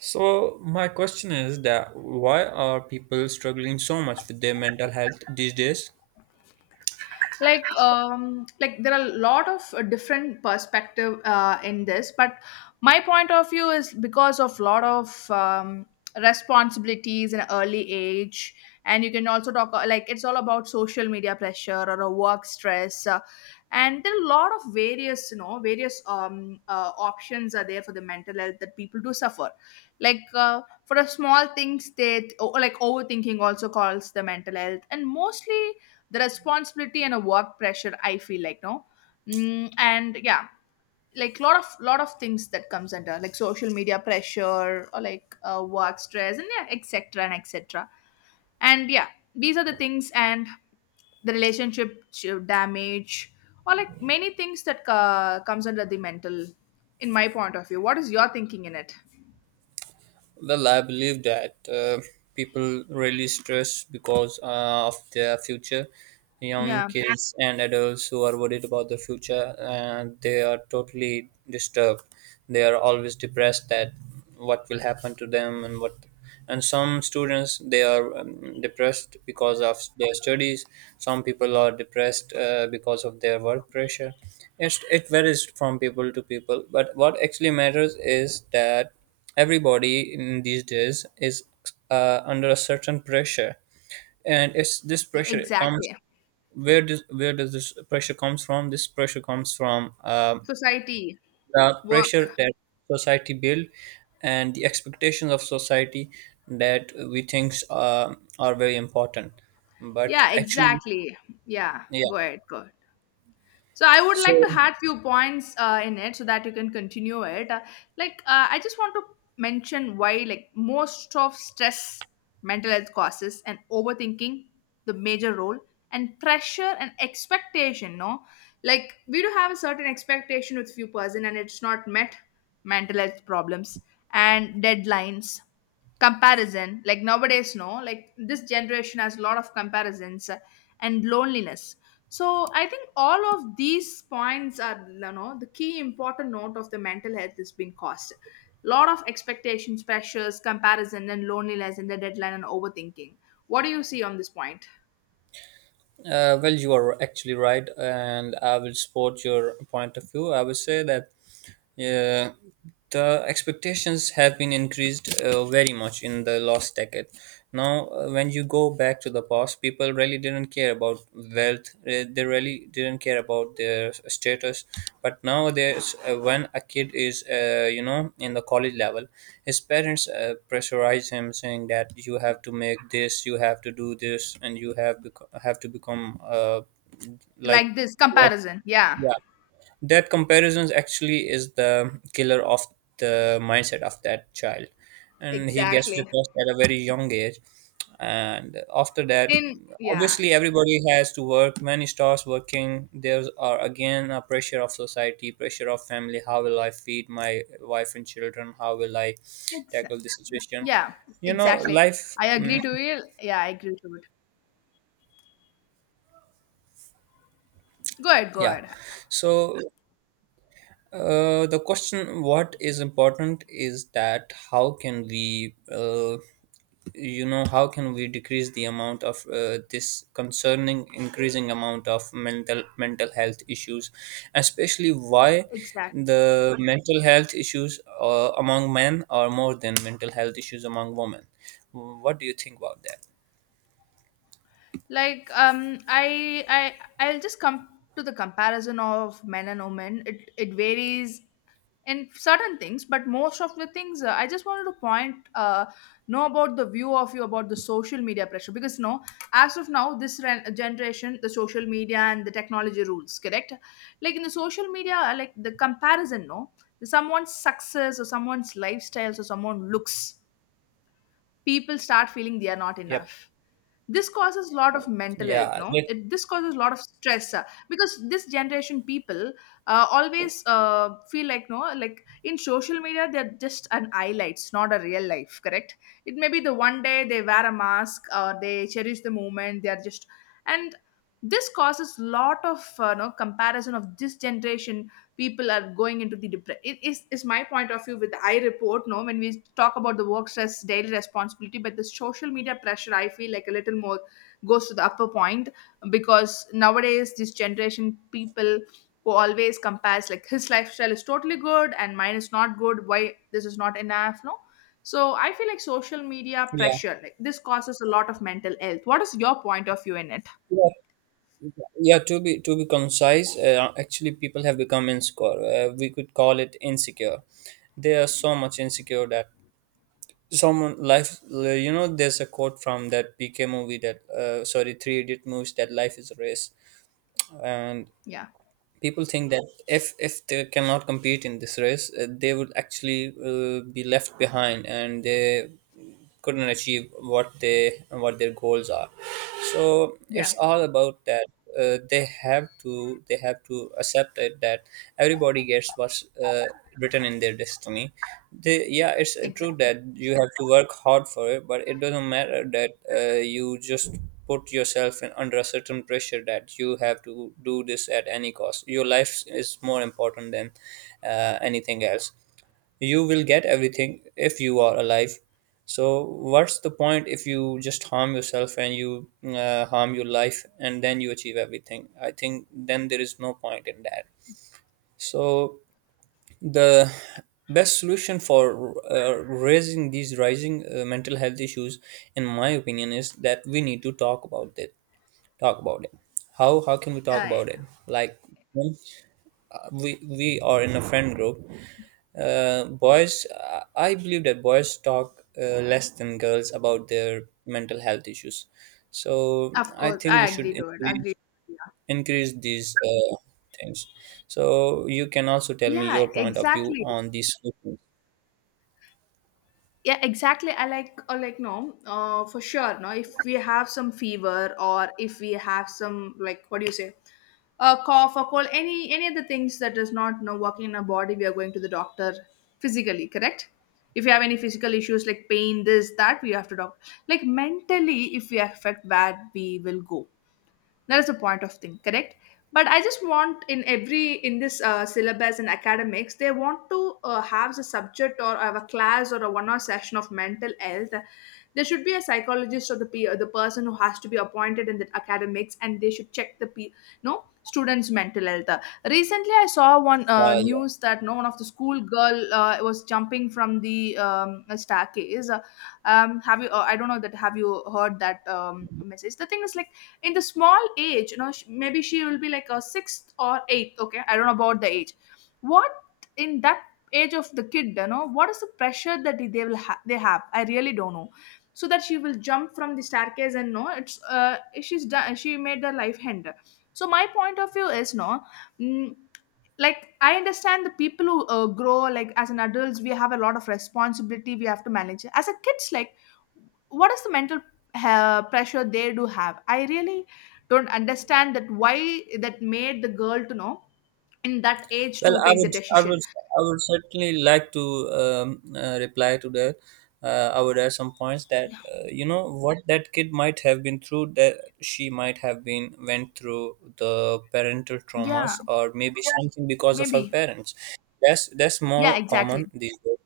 So my question is that why are people struggling so much with their mental health these days? Like like there are a lot of different perspective in this, but my point of view is because of lot of responsibilities in early age. And you can also talk, like it's all about social media pressure or a work stress and there are a lot of various various options are there for the mental health that people do suffer. Like, for a small things that like overthinking also calls the mental health, and mostly the responsibility and a work pressure, I feel like. No, and yeah, like lot of things that comes under like social media pressure or like work stress, and yeah, etc and etc, and yeah, these are the things, and the relationship damage, or like many things that comes under the mental. In my point of view, what is your thinking in it? Well, I believe that people really stress because of their future. Young Yeah. kids and adults who are worried about the future, and they are totally disturbed. They are always depressed that what will happen to them and what. And some students they are depressed because of their studies. Some people are depressed because of their work pressure. It varies from people to people. But what actually matters is that everybody in these days is under a certain pressure, and it's this Yeah, pressure comes exactly. where does this pressure comes from? This pressure comes from Society. the pressure Work. that society build and the expectations of society that we think are very important. But Yeah, actually, exactly. Yeah, yeah. go ahead, go. So I would like to So, add few points in it so that you can continue it. Like, I just want to mention, why like most of stress, mental health causes, and overthinking the major role, and pressure and expectation. No, like we do have a certain expectation with few person, and it's not met. Mental health problems and deadlines comparison, like nowadays, no, like this generation has a lot of comparisons, and loneliness. So I think all of these points are, the key important note of the mental health has been caused. Lot of expectations, pressures, comparison and loneliness, and the deadline and overthinking. What do you see on this point? Well, you are actually right, and I will support your point of view. I would say that yeah, the expectations have been increased very much in the last decade. Now, when you go back to the past, people really didn't care about wealth. They really didn't care about their status. But nowadays, when a kid is, you know, in the college level, his parents pressurize him, saying that you have to make this, you have to do this, and you have have to become like, Like this comparison. Yeah, yeah, that comparisons actually is the killer of the mindset of that child, and he gets exactly. depressed at a very young age. And after that In, yeah. obviously everybody has to work when he starts working there's are again a pressure of society, pressure of family. How will I feed my wife and children, how will I Exa- tackle this situation, yeah, you know, exactly. life. I agree to it. Yeah, I agree to it. Go ahead, go Yeah, ahead. so the question what is important is that how can we, you know, how can we decrease the amount of this concerning increasing amount of mental health issues, especially why Exactly. the mental health issues among men are more than mental health issues among women? What do you think about that? Like, I'll just come to the comparison of men and women. It varies in certain things, but most of the things, I just wanted to point, know about the view of you about the social media pressure, because no, as of now this generation, the social media and the technology rules, correct? Like in the social media, like the comparison, no, someone's success or someone's lifestyles or someone looks, people start feeling they are not Yep. enough. This causes a lot of mental health. Yeah, No, it this causes a lot of stress, because this generation people always feel like, no, like in social media they're just an highlights, not a real life, correct? It may be the one day they wear a mask or they cherish the moment they are just, and this causes lot of no comparison of this generation, people are going into the depression. It is my point of view with the I report. No, when we talk about the work stress, daily responsibility, but the social media pressure, I feel like a little more goes to the upper point, because nowadays this generation people who always compares, like his lifestyle is totally good and mine is not good, why this is not enough, no, so I feel like social media yeah, pressure like this causes a lot of mental health. What is your point of view in it? yeah. To be concise, actually people have become insecure, we could call it insecure. They are so much insecure that someone life, you know, there's a quote from that PK movie that sorry, Three Idiot movies, that life is a race. And Yeah. people think that if they cannot compete in this race, they would actually be left behind and they couldn't achieve what they, what their goals are. So Yeah, it's all about that. Uh, they have to, they have to accept it that everybody gets what's written in their destiny. Yeah, it's true exactly. that you have to work hard for it, but it doesn't matter that you just put yourself in, under a certain pressure that you have to do this at any cost. Your life is more important than anything else. You will get everything if you are alive. So, what's the point if you just harm yourself and you harm your life and then you achieve everything? I think then there is no point in that. So, the best solution for raising these rising mental health issues in my opinion is that we need to talk about it. Talk about it. How can we talk Uh, about it? Like, when we are in a friend group, boys, I believe that boys talk less than girls about their mental health issues. So Of I course, think we I should agree to it. Agree. increase, Yeah. increase these things. So you can also tell me Yeah, your point of view exactly. on these. Yeah, exactly. I like, or like, no, for sure. No, if we have some fever or if we have some, like, what do you say, a cough or cold, any of the things that is not, you know, working in our body, we are going to the doctor physically, correct? If you have any physical issues like pain, this, that, we have to doctor. Like mentally, if we affect, where we will go. That is the point of thing, correct? But I just want, in every, in this syllabus and academics, they want to have a subject or have a class or a 1 hour session of mental health. There should be a psychologist or the peer, the person who has to be appointed in the academics, and they should check the no, students mental health. Recently I saw one Yeah. news that, no, one of the school girl was jumping from the staircase. Have you, I don't know that, have you heard that, message? The thing is, like, in the small age, maybe she will be like a sixth or eighth, okay, I don't know about the age. What, in that age of the kid, what is the pressure that they will they have, I really don't know. So that she will jump from the staircase, and no, it's, she's done, she made the life end. So my point of view is, no, mm, like I understand, the people who grow, like as an adults we have a lot of responsibility, we have to manage. As a kids, like, what is the mental pressure they do have? I really don't understand that, why that made the girl to know in that age Well, to I take the would, I decision. would, I would certainly like to reply to that. I would add some points that, you know, what that kid might have been through, that she might have been went through the parental Yeah, traumas, or maybe something because of her maybe. parents. That's Yeah, more exactly. common these days.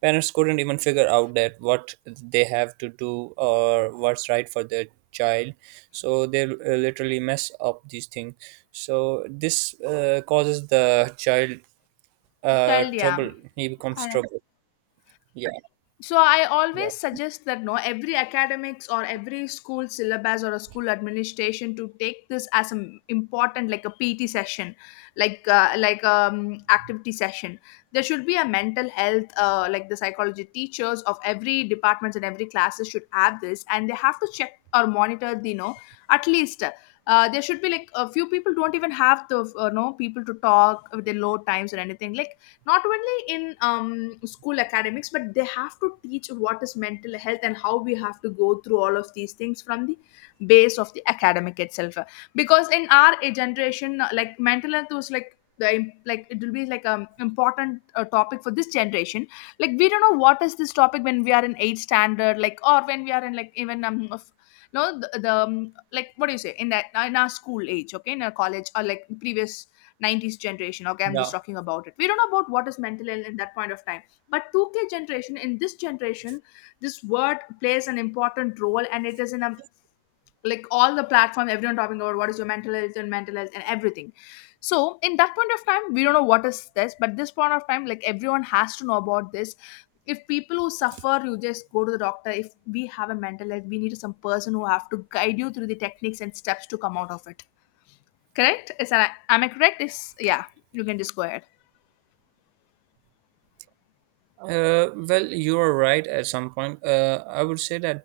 Parents couldn't even figure out that what they have to do or what's right for their child, so they literally mess up these things. So this causes the child Child. Yeah. trouble. He becomes I, trouble. Yeah, so I yeah, always suggest that, no, every academics or every school syllabus or a school administration to take this as an important like a pt session, like, activity session. There should be a mental health, like the psychology teachers of every departments and every classes should have this, and they have to check or monitor the, you know, at least, there should be like, a few people don't even have the no, people to talk with their low times or anything, like, not only in school academics, but they have to teach what is mental health and how we have to go through all of these things from the base of the academic itself. Because in our generation, like, mental health was like the like, it will be like an important topic for this generation. Like we don't know what is this topic when we are in 8th standard, like, or when we are in, like, even of, no, the like, what do you say, in that, in our school age, okay, in our college or like previous 90s generation, okay, I'm just yeah. talking about it, we don't know about what is mental ill in that point of time, but 2K generation, in this generation, this word plays an important role, and it is in a, like, all the platform, everyone talking about what is your mental health, and mental health and everything. So in that point of time we don't know what is this, but this point of time, like, everyone has to know about this. If people who suffer, you just go to the doctor. If we have a mental health, we need some person who have to guide you through the techniques and steps to come out of it. Correct? Is that, am I correct? Is, yeah, you can just go ahead. Well, you are right at some point. I would say that,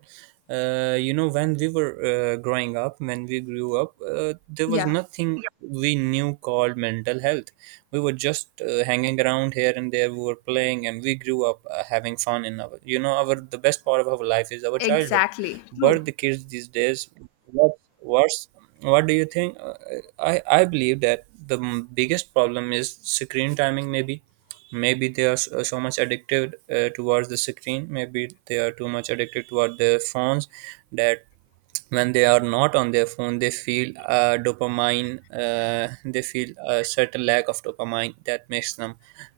you know, when we were growing up, when we grew up, there was Yeah, nothing we knew called mental health. We were just hanging around here and there. We were playing, and we grew up having fun in our, you know, our the best part of our life is our childhood. exactly. But True. the kids these days, what's, what do you think? I believe that the biggest problem is screen timing maybe. Maybe they are so much addicted towards the screen. Maybe they are too much addicted toward their phones, that when they are not on their phone they feel dopamine. uh, they feel a certain lack of dopamine that makes them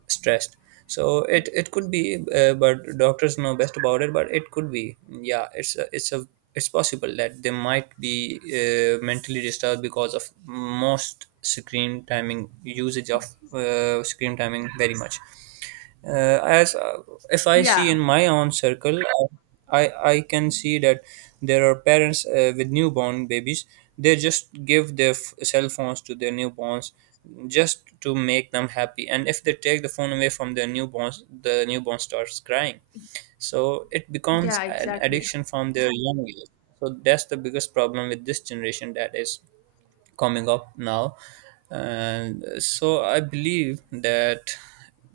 stressed. So it could be, but doctors know best about it, but it could be, yeah, it's a, it's possible that they might be mentally disturbed because of most screen timing usage of screen timing very much. Uh, as uh, if I see in Yeah, my own circle, I can see that there are parents with newborn babies, they just give their cell phones to their newborns just to make them happy, and if they take the phone away from their newborns the newborn starts crying. So it becomes yeah, an exactly. addiction from their young age. So that's the biggest problem with this generation that is coming up now. And so I believe that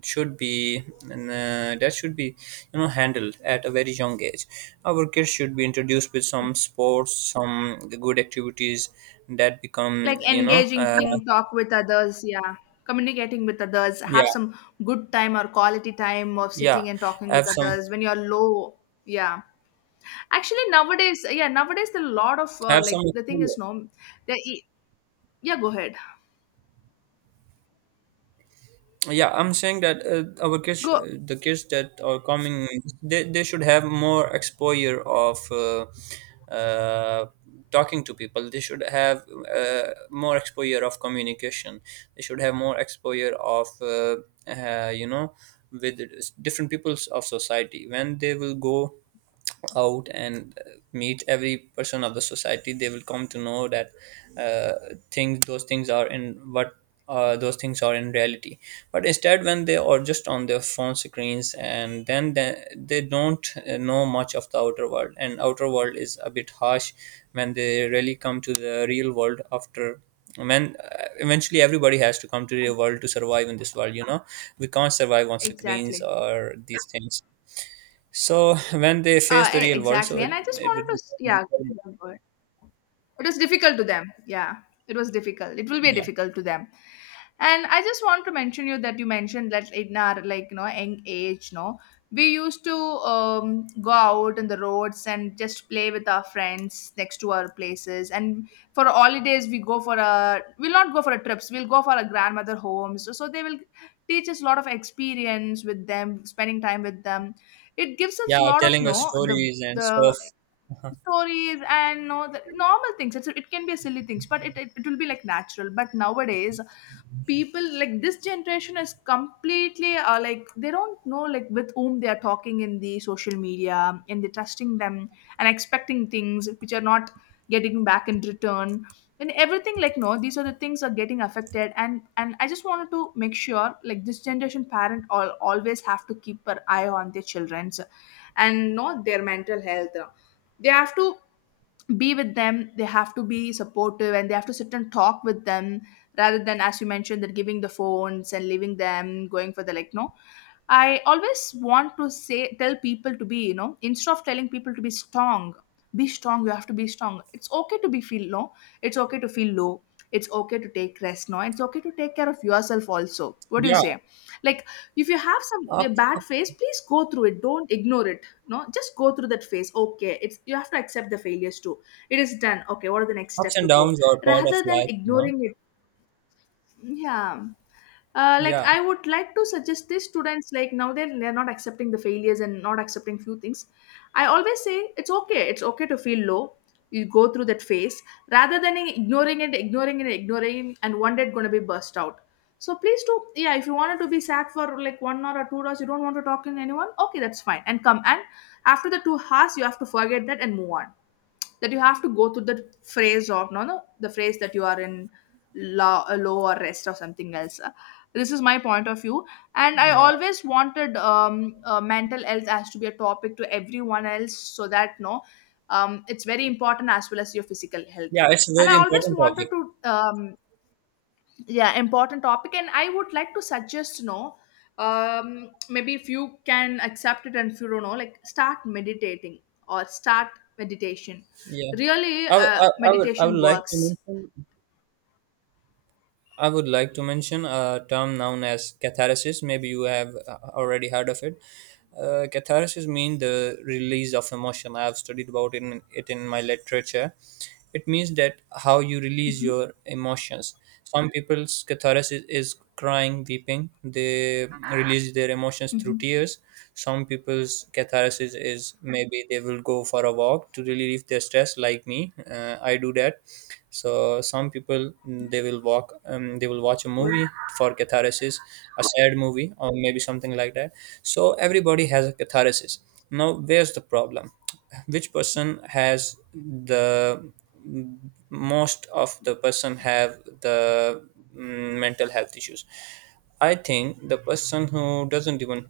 should be, that should be, you know, handled at a very young age. Our kids should be introduced with some sports, some good activities that become, Like you know, engaging thing, talk with others. Yeah, communicating with others. Have yeah, some good time or quality time of yeah, sitting and talking with have some, others when you're low. Yeah, actually nowadays, yeah, nowadays the lot of have some, like, the thing is, no, the e, yeah, go ahead. yeah, I'm saying that, our kids, Go, the kids that are coming, they should have more exposure of uh, talking to people. They should have more exposure of communication. They should have more exposure of you know, with different peoples of society. When they will go out and meet every person of the society, they will come to know that uh, things, those things are in what, those things are in reality. But instead, when they are just on their phone screens and then they don't know much of the outer world, and outer world is a bit harsh. When they really come to the real world after, when eventually everybody has to come to the real world to survive in this world, you know, we can't survive on screens exactly. or these things. So when they face the real world, so Exactly. And it I just it wanted would to become, yeah, go ahead. It was difficult to them, yeah. It was difficult, it will be yeah, difficult to them. And I just want to mention you that you mentioned that in our, like, you know, young age, no, we used to go out in the roads and just play with our friends next to our places. And for holidays we go for a, we'll not go for a trips, we'll go for a grandmother homes, so they will teach us a lot of experience with them, spending time with them. It gives us yeah, a lot of, telling us no, the stories and the stuff. stories and know the normal things. It can be a silly things, but it will be like natural. But nowadays people, like this generation is completely, like, they don't know like with whom they are talking in the social media, and they're trusting them and expecting things which are not getting back in return. And everything, like, no, these are the things are getting affected. And I just wanted to make sure like this generation parent all always have to keep an eye on their children's and not their mental health. They have to be with them, they have to be supportive, and they have to sit and talk with them, rather than, as you mentioned, that giving the phones and leaving them going for the, like, no, I always want to say, tell people to be, you know, instead of telling people to be strong, be strong, you have to be strong. It's okay to be feel low, it's okay to feel low, it's okay to take rest, no, it's okay to take care of yourself also. What do you Yeah, say, like, if you have some a up, bad up, phase, please go through it, don't ignore it. No, just go through that phase, okay, it's, you have to accept the failures too. It is done, okay, what are the next ups step to and go downs are part of rather than life, you know. ignoring it. Yeah. Like, Yeah, I would like to suggest the students like now they're not accepting the failures and not accepting few things. I always say, it's okay, it's okay to feel low, you go through that phase rather than ignoring it, ignoring it, ignoring it, and one day it's going to be burst out. So please do, yeah, if you wanted to be sad for like 1 hour or 2 hours, you don't want to talk to anyone, okay, that's fine. And come and after the 2 hours you have to forget that and move on. That you have to go through the phrase of, no, no, the phrase that you are in, law, a low or rest or something else. This is my point of view. And I yeah, always wanted mental health as to be a topic to everyone else, so that, no, it's very important as well as your physical health. yeah. It's a And I very always important wanted topic. to um, yeah, important topic. And I would like to suggest, you know, um, maybe if you can accept it, and if you don't know, like, start meditating, or start meditation. Yeah, Really, I would, I would meditation like to works. mention, I would like to mention a term known as catharsis. Maybe you have already heard of it. Catharsis means the release of emotion. I have studied about it it in my literature. It means that how you release Hmm. your emotions. Some people's catharsis is crying, weeping. They release their emotions through Hmm. tears. Some people's catharsis is maybe they will go for a walk to really release their stress, like me, I do that. So some people, they will walk, they will watch a Good. movie for catharsis, a sad movie or maybe something like that. So everybody has a catharsis. Now where's the problem? Which person has the— mm, most of the person have the mental health issues. I think the person who doesn't even—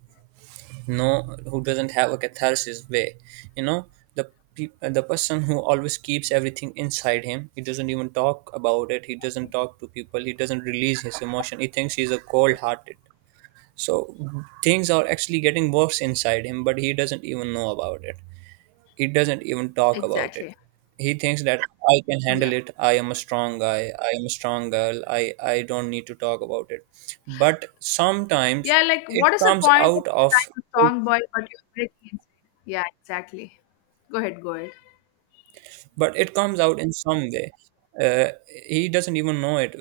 no, who doesn't have a catharsis way you know the person who always keeps everything inside him, he doesn't even talk about it, he doesn't talk to people, he doesn't release his emotion, he thinks he's a cold hearted. So things are actually getting worse inside him, but he doesn't even know about it, he doesn't even talk about it. Exactly. He thinks that I can handle Yeah. it, I am a strong guy, I am a strong girl, I don't need to talk about it. But sometimes Yeah, like, it what is the comes point of out of— I'm a strong boy but you're breaking inside? Yeah, exactly. Go ahead, go ahead. but it comes out in some way. uh, he doesn't even know it.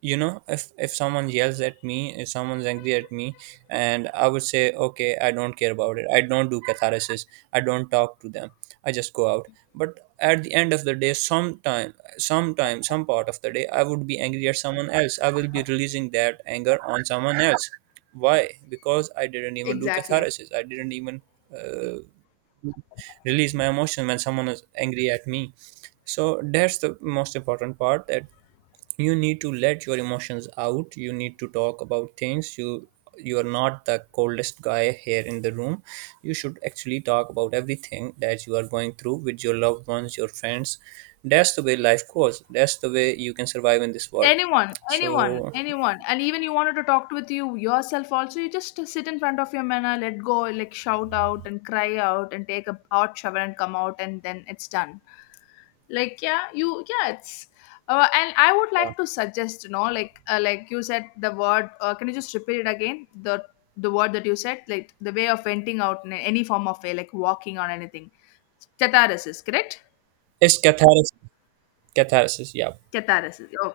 You know, if someone yells at me, if someone's angry at me, and I would say, okay, I don't care about it, I don't do catharsis, I don't talk to them, I just go out. But at the end of the day, sometime some part of the day, I would be angry at someone else, I will be releasing that anger on someone else. Why? Because I didn't even do Exactly. catharsis, I didn't even uh, release my emotion when someone is angry at me. So that's the most important part, that you need to let your emotions out, you need to talk about things, you are not the coldest guy here in the room, you should actually talk about everything that you are going through with your loved ones, your friends. That's the way life goes, that's the way you can survive in this world. Anyone, anyone, So anyone, and even you wanted to talk with you yourself also, you just sit in front of your mirror, let go, like shout out and cry out and take a hot shower and come out and then it's done. Like, yeah, you, yeah, it's, and I would yeah, like to suggest, you know, like, like you said the word, can you just repeat it again, the word that you said, like the way of venting out in any form of way, like walking or anything. Catharsis, correct. it's catharsis. Catharsis, yeah. Catharsis. Oh,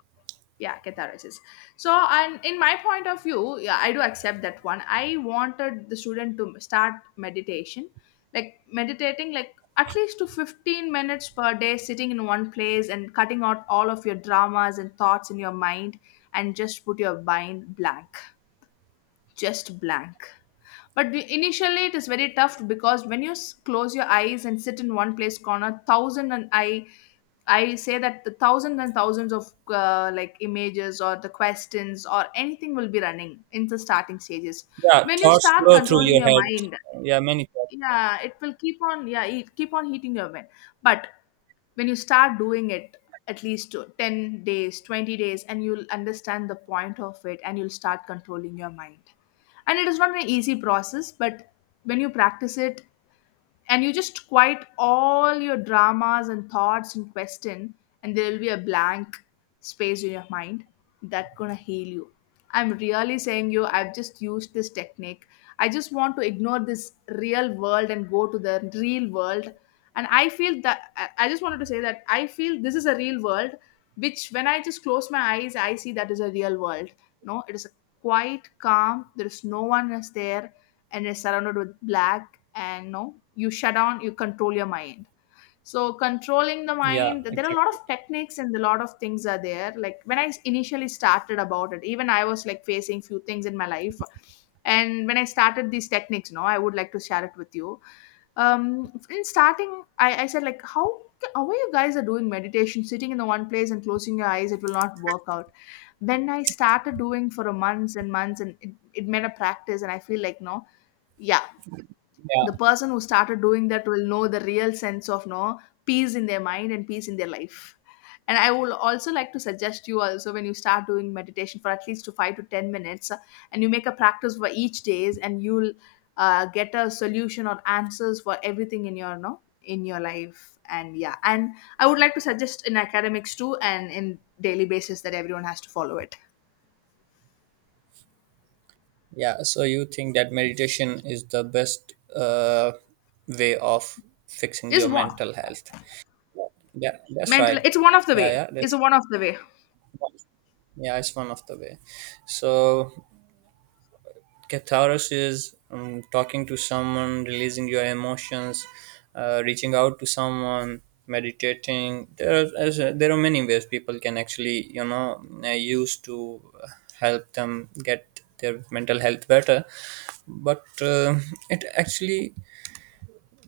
yeah, catharsis. So, and in my point of view, yeah, I do accept that one. I wanted the student to start meditation, like meditating like at least to 15 minutes per day, sitting in one place and cutting out all of your dramas and thoughts in your mind, and just put your mind blank. Just blank. But initially it is very tough, because when you close your eyes and sit in one place corner, thousand, and I say that the thousands and thousands of, like, images or the questions or anything will be running in the starting stages. Yeah, When you thoughts start flow through controlling your your head. mind, Yeah, many thoughts. yeah, it will keep on, yeah, it keep on hitting your mind. But when you start doing it at least to 10 days, 20 days, and you'll understand the point of it and you'll start controlling your mind. And it is not an easy process, but when you practice it, and you just quiet all your dramas and thoughts and question, and there will be a blank space in your mind that gonna heal you. I'm really saying you, I've just used this technique. I just want to ignore this real world and go to the real world. And I feel that I just wanted to say that I feel this is a real world, which when I just close my eyes, I see that is a real world. No, it is a quiet, calm, there is no one is there, and is surrounded with black. And, no, you shut down, you control your mind. So controlling the Yeah, mind, there are a lot exactly. of techniques and a lot of things are there. Like, when I initially started about it, even I was like facing few things in my life. And when I started these techniques, no, I would like to share it with you. Um, in starting, I said, like, how are you guys are doing meditation, sitting in the one place and closing your eyes, it will not work out. When I started doing for a months and months, and it made a practice, and I feel like, no, yeah, the Yeah. person who started doing that will know the real sense of, no, peace in their mind and peace in their life. And I will also like to suggest you also, when you start doing meditation for at least to 5 to 10 minutes, and you make a practice for each days, and you'll get a solution or answers for everything in your, no, in your life. And yeah, and I would like to suggest in academics too, and in daily basis, that everyone has to follow it. Yeah, so you think that meditation is the best way of fixing Is your one. mental health? Yeah, that's Mental, right. it's one of the Yeah, way. yeah, It's that's— one of the way. yeah, it's one of the way. So catharsis is talking to someone, releasing your emotions, reaching out to someone, meditating. There are there are many ways people can actually, use to help them get their mental health better. But it actually,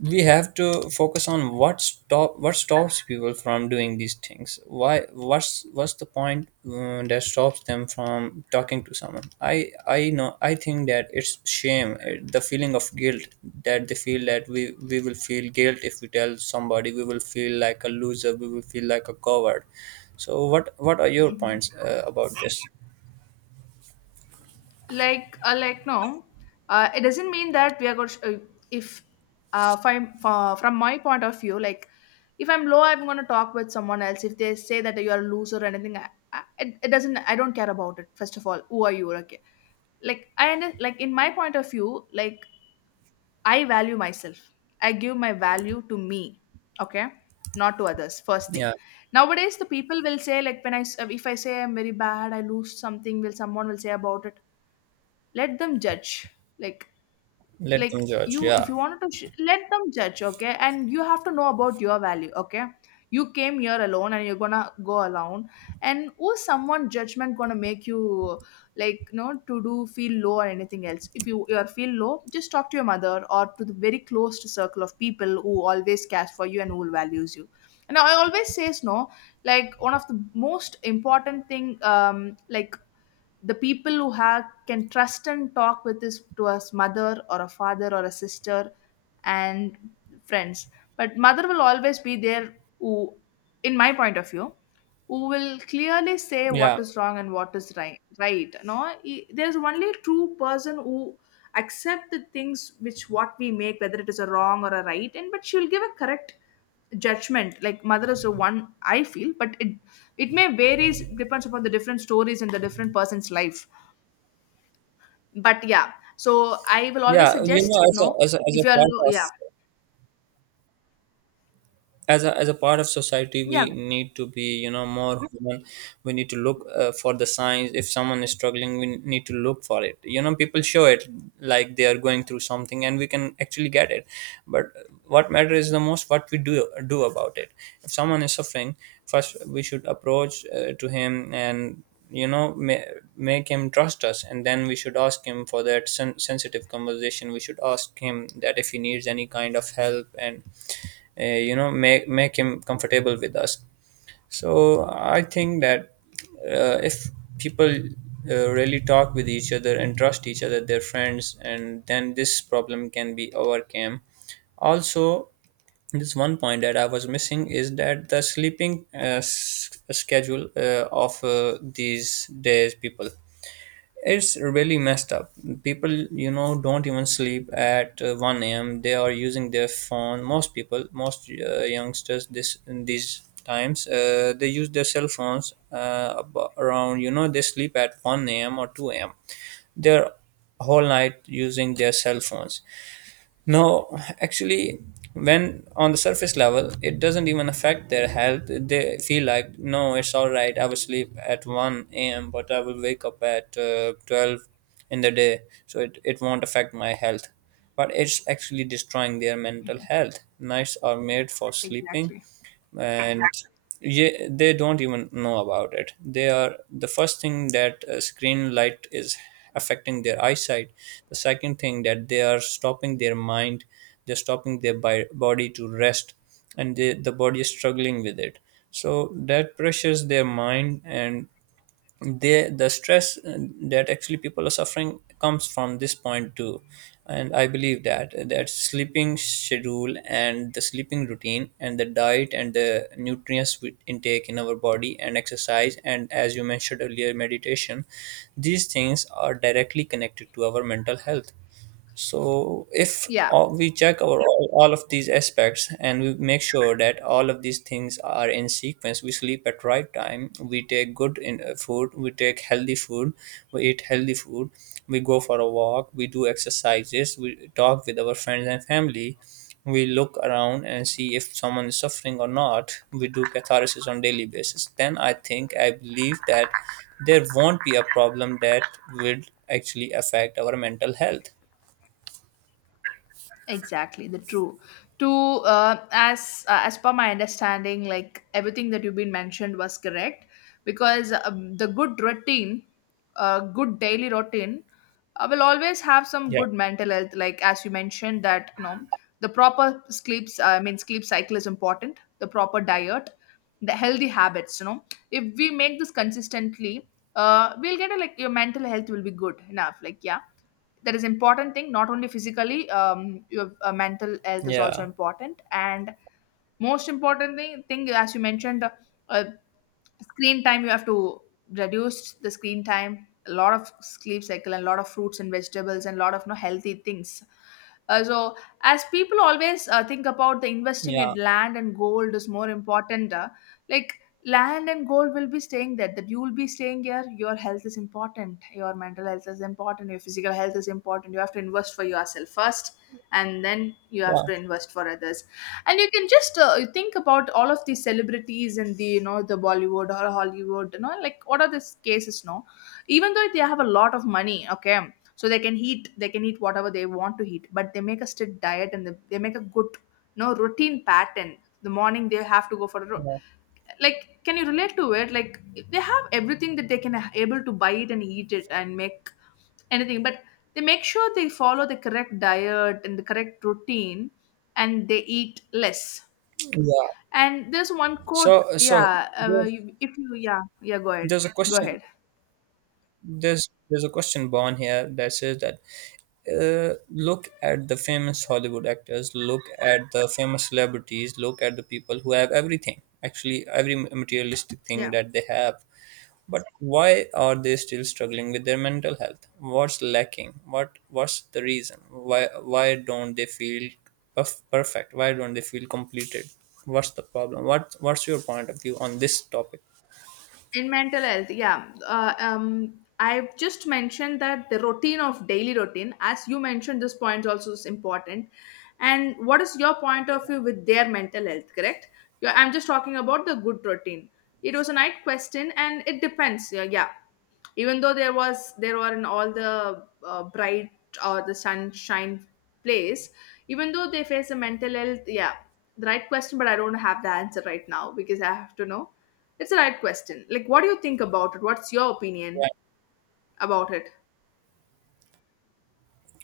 we have to focus on what stops people from doing these things. Why? What's the point that stops them from talking to someone? I know, I think that it's shame, the feeling of guilt, that they feel that we will feel guilt if we tell somebody, we will feel like a loser, we will feel like a coward. So what are your Hmm. points about this? Like, like, no, it doesn't mean that we are going to, if, uh, from my point of view, like, if I'm low, I'm going to talk with someone else, if they say that you are a loser or anything, I, it doesn't, I don't care about it. First of all, who are you, okay? Like, like, in my point of view, like, I value myself, I give my value to me, okay, not to others, first thing. Yeah, Nowadays the people will say, like, when if I say I'm very bad, I lose something, will someone will say about it? Let them judge. like let like them judge. you, if Yeah, you wanted to let them judge, okay, and you have to know about your value, okay? You came here alone and you're gonna go alone, and who's someone judgment gonna make you, like, you know, to do feel low or anything else. If you, you are feel low, just talk to your mother or to the very close circle of people who always cares for you and who values you. And I always says, no, like, one of the most important thing, um, like, the people who have can trust and talk with this to a mother or a father or a sister and friends. But mother will always be there, who, in my point of view, who will clearly say what yeah, is wrong and what is right, right? No, there's only true person who accept the things which what we make, whether it is a wrong or a right, and but she'll give a correct judgment. Like, mother is the one, I feel. But it may varies depends upon the different stories and the different person's life. But yeah. So I will always yeah, you suggest, know, as no, a— as if a you are part of— yeah. As a part of society, Yeah. we need to be, more human. We need to look for the signs. If someone is struggling, we need to look for it. You know, people show it, like they are going through something and we can actually get it. But what matters is the most what we do about it. If someone is suffering, first we should approach to him and, you know ma- make him trust us, and then we should ask him for that sensitive conversation. We should ask him that if he needs any kind of help, and make him comfortable with us. So I think that, if people really talk with each other and trust each other, their friends, and then this problem can be overcome. Also, this one point that I was missing is that the sleeping schedule of these days people, it's really messed up. People, don't even sleep at 1 a.m. They are using their phone. Most people, most youngsters, this in these times, they use their cell phones around. You know, they sleep at 1 a.m. or 2 a.m. They're whole night using their cell phones. No, actually, when on the surface level, it doesn't even affect their health. They feel like, no, it's all right. I will sleep at 1 a.m., but I will wake up at 12 in the day. So it won't affect my health. But it's actually destroying their mental health. Nights are made for sleeping, Exactly. and they don't even know about it. They are— the first thing, that screen light is affecting their eyesight. The second thing, that they are stopping their mind, they're stopping their body to rest, and they— the body is struggling with it. So that pressures their mind, and they— the stress that actually people are suffering comes from this point too. And I believe that that sleeping schedule and the sleeping routine and the diet and the nutrients we intake in our body and exercise and, as you mentioned earlier, meditation, these things are directly connected to our mental health. So if Yeah. We check our all of these aspects and we make sure that all of these things are in sequence, we sleep at right time, we take food, we take healthy food, we eat healthy food, we go for a walk, we do exercises, we talk with our friends and family, we look around and see if someone is suffering or not, we do catharsis on daily basis. Then I think— I believe that there won't be a problem that will actually affect our mental health. Exactly, the true. To, as per my understanding, like, everything that you've been mentioned was correct, because the good routine, good daily routine, will always have some Yeah. good mental health. Like, as you mentioned that, you know, the proper sleeps, I mean, sleep cycle is important. The proper diet, the healthy habits. You know, if we make this consistently, we'll get a, like, your mental health will be good enough. Like, yeah, that is important thing. Not only physically, your mental health is also Yeah, important. And most important thing as you mentioned, uh, screen time, you have to reduce the screen time, a lot of sleep cycle, and a lot of fruits and vegetables, and a lot of, no, healthy things. So, as people always think about the investing in yeah, land and gold is more important, like land and gold will be staying there. That you will be staying here. Your health is important. Your mental health is important. Your physical health is important. You have to invest for yourself first, and then you have yeah, to invest for others. And you can just think about all of these celebrities and the, you know, the bollywood or hollywood, you know, like, what are these cases, no, even though they have a lot of money, okay? So they can eat, they can eat whatever they want to eat, but they make a strict diet, and they make a good, you know, routine pattern. The morning they have to go for a yeah. like, can you relate to it? Like, they have everything that they can able to buy it and eat it and make anything, but they make sure they follow the correct diet and the correct routine, and they eat less. Yeah. And there's one quote, So, so yeah, there's— you-, if you, yeah, yeah, go ahead, there's a go question. ahead. There's— there's a question born here that says that, look at the famous Hollywood actors, look at the famous celebrities, look at the people who have everything. Actually, every materialistic thing Yeah. that they have. But why are they still struggling with their mental health? What's lacking? What's the reason? Why don't they feel perfect? Why don't they feel completed? What's the problem? What's your point of view on this topic? In mental health, yeah, I've just mentioned that the routine of daily routine, as you mentioned, this point also is important. And what is your point of view with their mental health, correct? Yeah, I'm just talking about the good routine. It was a night question, and it depends. Yeah, yeah, even though there was, there were in all the, bright or the sunshine place, even though they face a mental health, yeah, the right question, but I don't have the answer right now because I have to know. It's a right question. Like, what do you think about it? What's your opinion about it?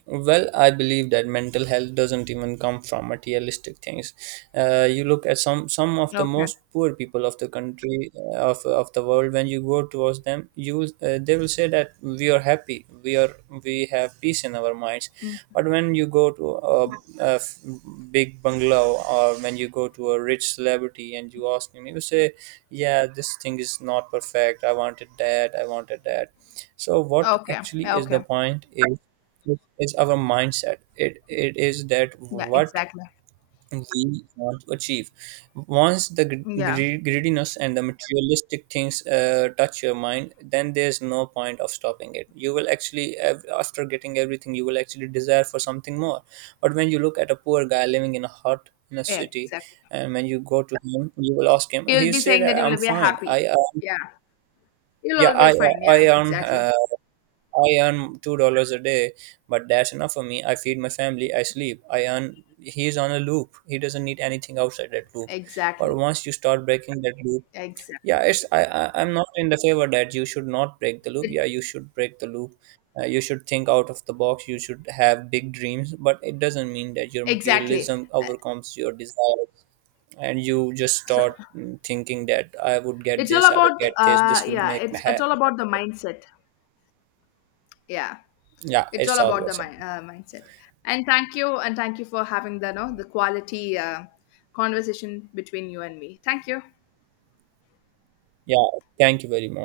Well, I believe that mental health doesn't even come from materialistic things. You look at some of the Okay. most poor people of the country, of the world. When you go towards them, you will— they will say that we are happy, we are— we have peace in our minds. Mm. But when you go to a— a f- big bungalow, or when you go to a rich celebrity and you ask him, he will say, "Yeah, this thing is not perfect. I wanted that. I wanted that." So what Okay. actually Yeah, is okay. the point is, it is our mindset. It is that Yeah, what exactly. we want to achieve. Once the Yeah. Greediness and the materialistic things touch your mind, then there's no point of stopping it. You will actually, after getting everything, you will actually desire for something more. But when you look at a poor guy living in a hut in a Yeah, city, exactly. and when you go to him, you will ask him, You'll he'll be say saying that you that I'm will be fine. happy. I Yeah. You'll Yeah, always find. I Yeah, earn. exactly. I earn $2 a day, but that's enough for me. I feed my family, I sleep, I earn. He's on a loop. He doesn't need anything outside that loop. But Exactly. once you start breaking that loop, Exactly. yeah, it's— I'm not in the favor that you should not break the loop. It, Yeah, you should break the loop. You should think out of the box. You should have big dreams, but it doesn't mean that your exactly. materialism overcomes your desire and you just So, start thinking that I would get it's all this, I would about, get this, uh, this will yeah, make me it's all happy. about the mindset. Yeah. Yeah, It's all it's all about the awesome. Mindset. And thank you for having the, no, the quality conversation between you and me. Thank you. Yeah, thank you very much.